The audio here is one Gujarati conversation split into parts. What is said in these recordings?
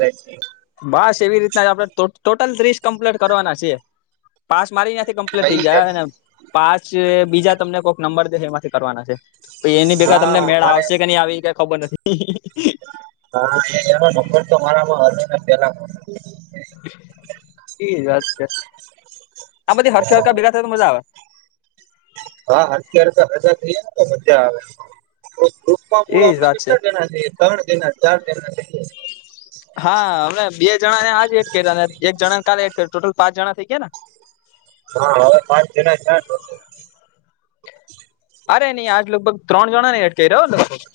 થઈ બસ એવી રીતના જ આપડે ટોટલ ત્રીસ કમ્પ્લીટ કરવાના છે પાસ મારી ત્યાંથી કમ્પ્લીટ થઈ જશે જાય ને પાંચ બીજા તમને કોક નંબર દેહે એમાંથી કરવાના છે. તો એની ભેગા તમને હા મેળ મને આવશે કે નહી આવી કઈ ખબર નથી. હા એનો નંબર તો મારામાં હશે ને પેલા એજ વાત છે આમ બધી હરખ હરકા ભેગા થાય તો મજા આવે હા અત્યારે ભેગા થઇયે ને તો મજા આવે તો ગ્રુપમાં એજ આપડે વાત કેટલા જણા છે? ત્રણ દિના ચાર દિના હા હમ બે જણા ને આજ એડ કર્યા અને એક જણા ને કાલે એડ કર ટોટલ પાંચ જણા થઇ ગયા ને. હા હવે પાંચ જના થયાં ટોટલ અરે નહીં આજ લગભગ ત્રણ જણા ને એટ કરી રહ્યો લગભ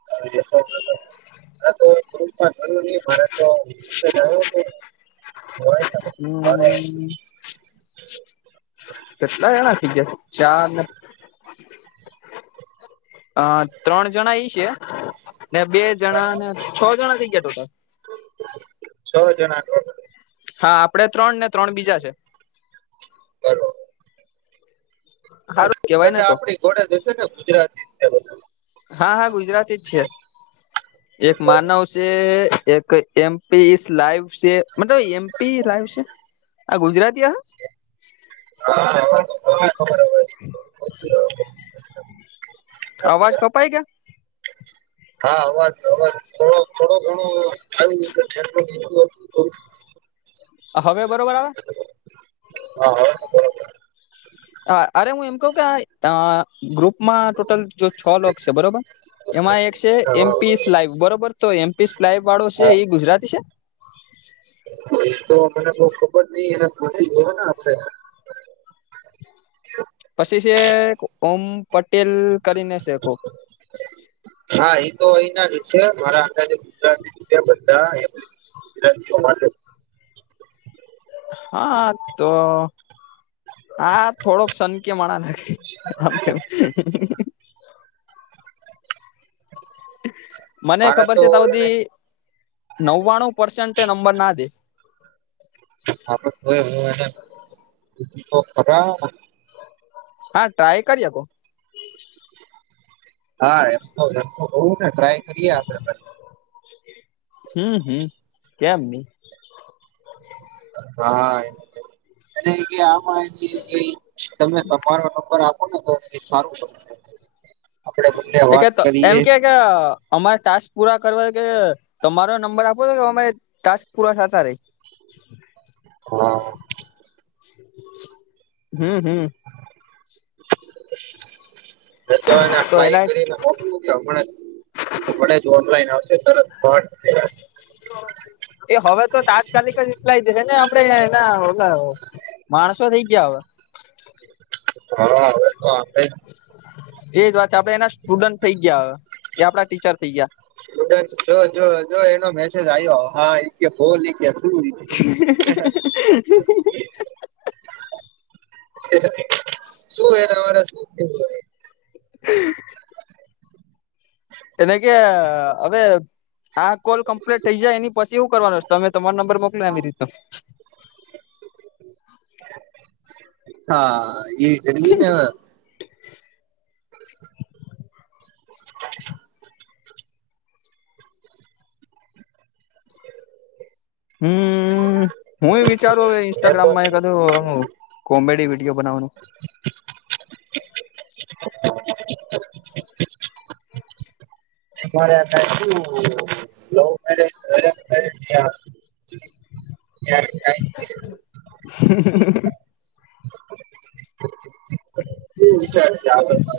[unintelligible] હમ કેટલા એણા થઈ ગયા? ચાર ને? અ, ત્રણ જણા ઈ છે ને, બે જણા ને છ જણા થઈ ગયા, ટોટલ. છ જણા. હા આપડે ત્રણ ને ત્રણ બીજા છે. બરોબર સારું કેવાય ને બધા તો આપડી ઘોડે જશે ને ગુજરાતી જ છે બધા હા હા ગુજરાતી જ છે એક માનવ છે એક એમપીસ લાઈવ છે. મતલબ, એમપી લાઈવ છે આ ગુજરાતી, હ? હ, હ, ખબર. હમ. આવાજ કપાઈ કે? હા, અવાજ, અવાજ થોડો થોડો ઘણો આવતો, બીધું હ. હવે બરોબર આવે? હા, હા. હા, અરે, હું એમ કે ગ્રુપમાં. છ લોક છે, બરોબર? એમાં એક છે એમપી. લાઈવ, બરોબર? તો એમપી લાઈવ વાળો છે, હા એ ગુજરાતી છે. તો મને બહુ ખબર નઈ, એને ફને જોવા ના આપે. પછી છે, ઓમ પટેલ કરીને છે, કોક. હા, એ તો અહીના જ છે, મારા. આજે ગુજરાતી છે, બધા. જમા [unintelligible] હા, તો. હા, થોડોક શકય મણા લાગે આમ. મને મારે ખબર છે, તો એને બધી નવ્વાણું પર્સેન્ટ નંબર ના દે. હોય, હ, ખરા? હા, ટ્રાય કરી શકો. હા, એમ તો, એમ તો કઉું ને, ટ્રાય કરીએે આપડે. હમ, હમ, કેમ નઈ? હા, અને કે, આમાં તમે તમારો નર. સારું. બંને એ વાત તો એમ કરીએ કે કે અમારે ટાસ્ક પૂરા કરવા કે, તમારો નંબર આપો તો કે અમે. તાસ પુરા થતા રેહ. હા. હમ, હમ. તો એનેલાઈ કરી ના. તો આપણે આપણે જ ઓનલાઈન આવશે, તરત. એ હવે તો તાત્કાલિક જ લાય જશે ને, આપણે એના. માણસો થઈ ગયા, હવે. હ, હવે એ તો. એજ વાત છે, આપડે એના સ્ટુડન્ટ થઈ ગયા, હ, એ આપડા ટીચર થઈ ગયા. જોડુ, જો, જો, જો, એનો મેસેજ આવ્યો, હોલ. ગસું બ [unintelligible] શું? એ તમારે શું? એના કે, હવે આ કોલ કમ્પ્લીટ થઇ જાય, એની પછી એવું કરવાનું, તમે તમારો નંબર મોકલી આપો, એ રીતે. હા, એ કરવી ને, હવે. [inaudible] હમ, હું એ વિચારું, હવે ઇન્સ્ટાગ્રામમાં એ બધું. કોમેડી વિડીયો બનાવાનું [inaudible] શ [unintelligible] [inaudible] હ. શું વિચાર્યું છે, આગળ પર?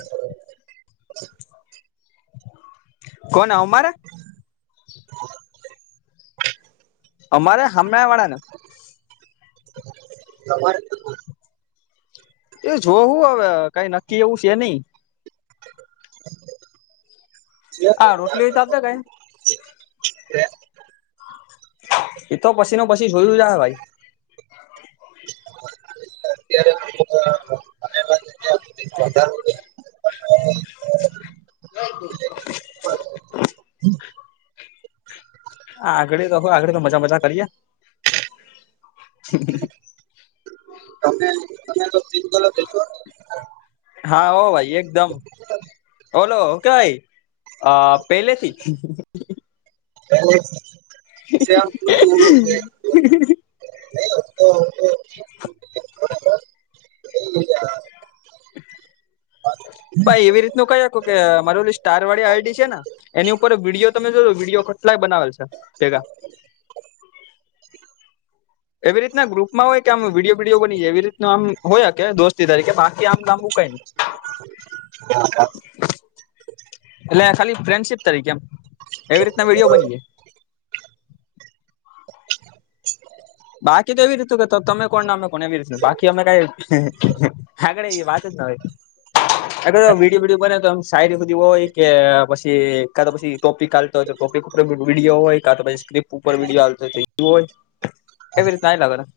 કોન અમાર હ અમારે હામેવાળા ને તમારે [unintelligible] એ જોવું હવે કઈ નક્કી એવું છે નઈ. હા રોટલી તો આપજે ગાય ને એ તો પછી નુ પછી જોયું જા હે ભાઈ [inaudible] હા વધાર [unintelligible] બલકુલ હા આગળ તો લોકો આગળ તો મજા મજા કરીયે [inaudible] તમે તમે તો સિંગલ રેશો ને હા હો ભાઈ એકદમ બોલો કે હા પેલેથી [unintelligible] [inaudible] [inaudible] શુ યાર ભાઈ એવી રીતનું કયુ તું કે મારી સ્ટાર વાળી આઈડી છે ને એની ઉપર વિડીયો તમે જો જો વિડીયો કેટલાય બનાવે છે ભેગા એવી રીતના ગ્રુપમાં હોય કે આમ વિડીયો વિડીયો બનીએ એવી રીતનું આમ હોય કે દોસ્તી તરીકે બાકી આમ લાંબુ કઈ નહી. [unintelligible] એટલે ખાલી ફ્રેન્ડશીપ તરીકે એમ એવી રીતના વિડીયો બની જાય. [inaudible] બાકી તો એવી રીતું કેતો તમે કોણ ને અમે કોણ કોને એવી રેશે બાકી અમે કાઈ [inaudible] આગળે એ વાત જ ના હોય. અગર વિડીયો બીડીયો બને તોમ સાાયરી સુધી હોય કે પછી કા તો પછી ટોપિક ચાલતો હોય તો ટોપિક ઉપર વિડીયો હોય કા તો પછી સ્ક્રિપ્ટ ઉપર વિડિયો હાલતો હોય એવી રીતે હાલ્યા કરે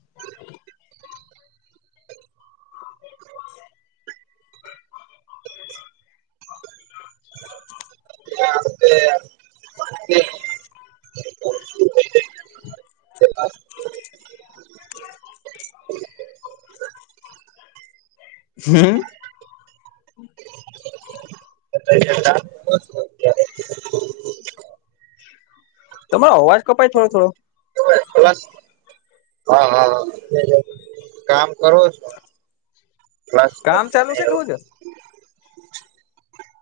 [unintelligible] [inaudible] [unintelligible] હમ્મ. એ કે [unintelligible] [inaudible] તમારો અવાજ કપાય થોડો થોડો હા હા હા કામ કરો છો. ફ્લશ ડોર કામ ચાલુ ને છે કે એવું હું છે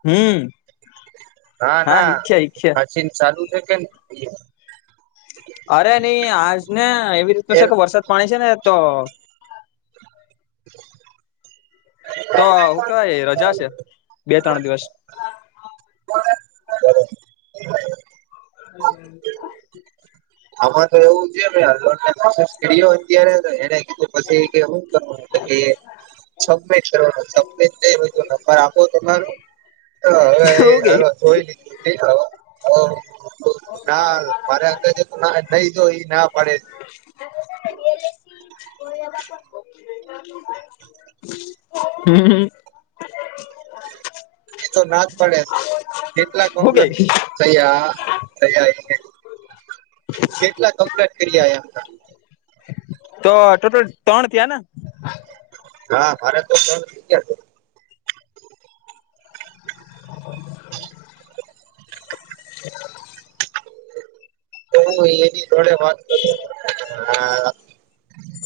હમ્મ હા શીખ્યા શીખ્યા. શિન ચાલુ છે કે અરે નઈ આજ ને એવી રીતનું છે કે વરસાદ પાણી છે ને તો તો હું કેવાય રજા છે બે ત્રણ દિવસ. [inaudible] આમાં તો એવું છે હલ્લો ને સ્ટીડીઓ અત્યારે તો એને કીધું પછી કે શું કરું એટલે કે સમેત સમે [unintelligible] નંબર આપો તમારો તો એવું કે હવે જોઈ લીધું છે અ ના મારે આગળ જે ના નઈ જો એ ના પાડે. [unintelligible] [inaudible] હમ્મ હમ્મ. એ તો ના જ પડે છે કેટલા હું કે સયા સયા એ કેટલા કમ્પ્લેટ કર્યામ તો ટોટલ ત્રણ થયા ને. હા મારે તો [unintelligible] ગયા છે. [inaudible] હું એની જોડે વાત કરું હ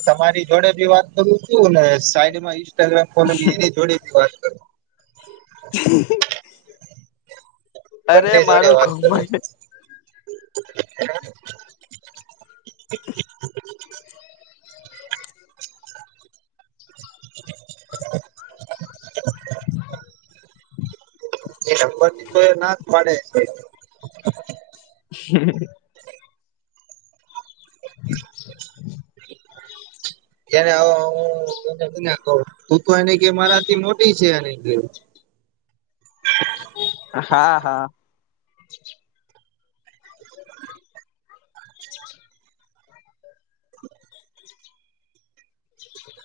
તમારી જોડે ભી વાત કરું છું ને સાઈડમાં ઈન્સ્ટાગ્રામ કોલો એની જોડે ભી વાત [inaudible] અરે બંને જોડે મારું વાત કરું ઘમંડ [inaudible] [inaudible] એ નંબર ની તો એ ના જ પાડે છે. હ. [inaudible] તને ના [inaudible] તું તો એને કે મારા થી મોટી છે અને હા હા. [inaudible] [inaudible] [inaudible]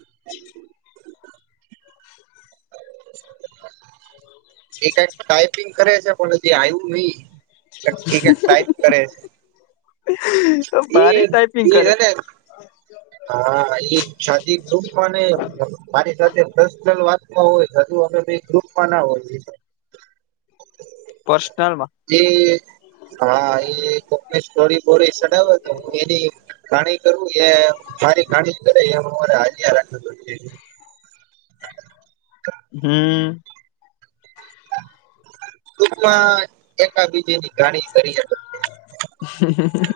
હ [inaudible] એ કંક ટાઈપિંગ કરે છે પણ હજી આવ્યું નહી એ કક ટાઈપ કરે છે. તા એ ભારી ટાઈપિંગ કરે. એને હા એ શાદી ગમ પાને મારી સાથેન પર્શનલ વાતમાં હોય બધી વખતે ગ્રુપમાં ના હોય પર્સનલમાં. એ હા એ કોક સોરી બોરી સડાવે તો હું એની કણી કરું એ મારી કાણી કર એમ અરે હાજ હજ હમ ટૂકમાં એકાબીજની ઘાણી કરી. હ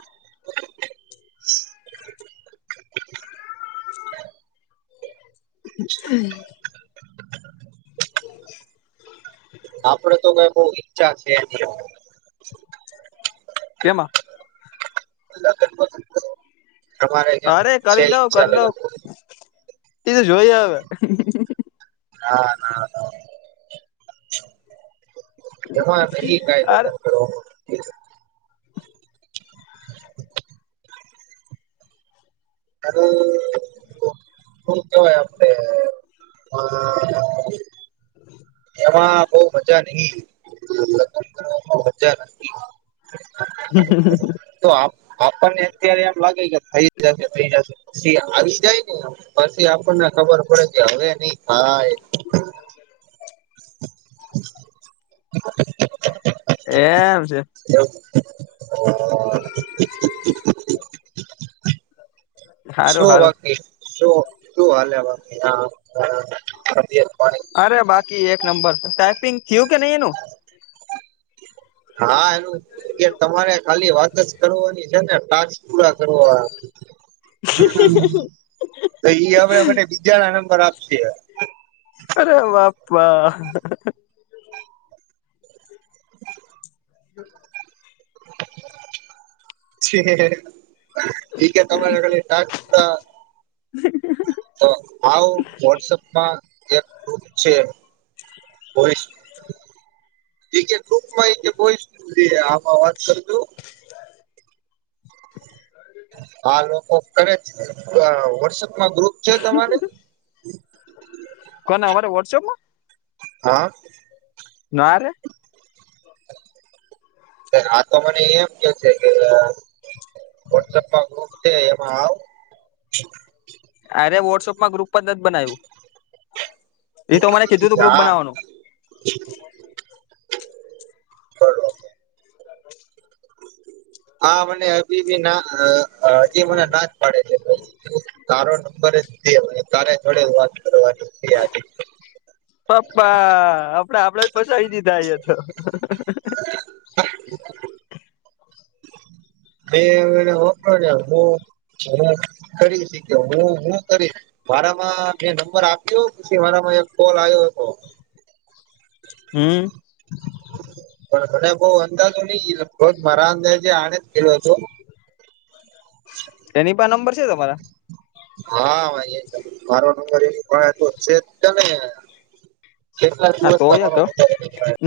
હ હ આપડે તો ગ બહ ઈચ્છા છે એની. કેમાં? તમારે્યા અરે છે કરી લઉ કરી ચાલે? લઉ એ તો જોઈ અવે. ના ના ના એમાં નહી કઈ લ હ અરે ઠી છે. કારણ શું કહેવાય આપડણે [inaudible] એમાં બહ મજા નહીત મજા નથી. [inaudible] હ તો આપણને અત્યારે એમ લાગે કે થઈ જશે થઈ જશેી આવી જાય ને. પછી આપણને ખબર પડે કે હવે નઈ થાય [inaudible] એમ છે એ હ [inaudible] હ શું વાકી શું શું હલે વાકી અરે બાકી એક નંબર ટાઈપિંગ થયું કે નહી એનું હા એનું કે તમારે ખાલી વાત જ કરવાની છે ને ટા પૂરા કરવા તો આપડ મ બીજા ના નંબર આપશે અરે બાપા હમ ી તમારે એ ટ હ તો આવ વોટ્સઅપમાં એકત છે પસ ી કે ટુકમાંયય આમાં વાત કરજું [inaudible] હા લોકો કરે વોટસઅપમાં ગ્રુપ છે તમારે કોને અમા વોટસએપમાં હા નારે આ તો મને એમ કે છે કે વોટસઅપમાં ગ્રુપ છે એમાં આવ અરે વોટસઅપમાં ગ્રુપ પર જ બનાવ્યું એ તો મને કીધું તું ગ્રુપ બનાવવાનું હ [inaudible] હા મને હજી બી ના હજી મને ના જ પાડે છે તારો નંબર જ તારે જોડે વાત કરવાની આજ પપ્પા આપડે આપડે જ પસાવી દીધા તો [inaudible] [inaudible] હ હું કરી શી હું હું કરીશ મારામાં મે નંબર આપ્યો પછી મારામાં એક કોલ આવ્યો હમ પણને બહ અંદાજો નહીિ બ જ મારા અંદા જે આણે જ ગેલો હતો એની પણ નંબર છે તમારા હા મારો નંબર એ તો છે જને કેટલા હા દિવસ તો ય તમારો ક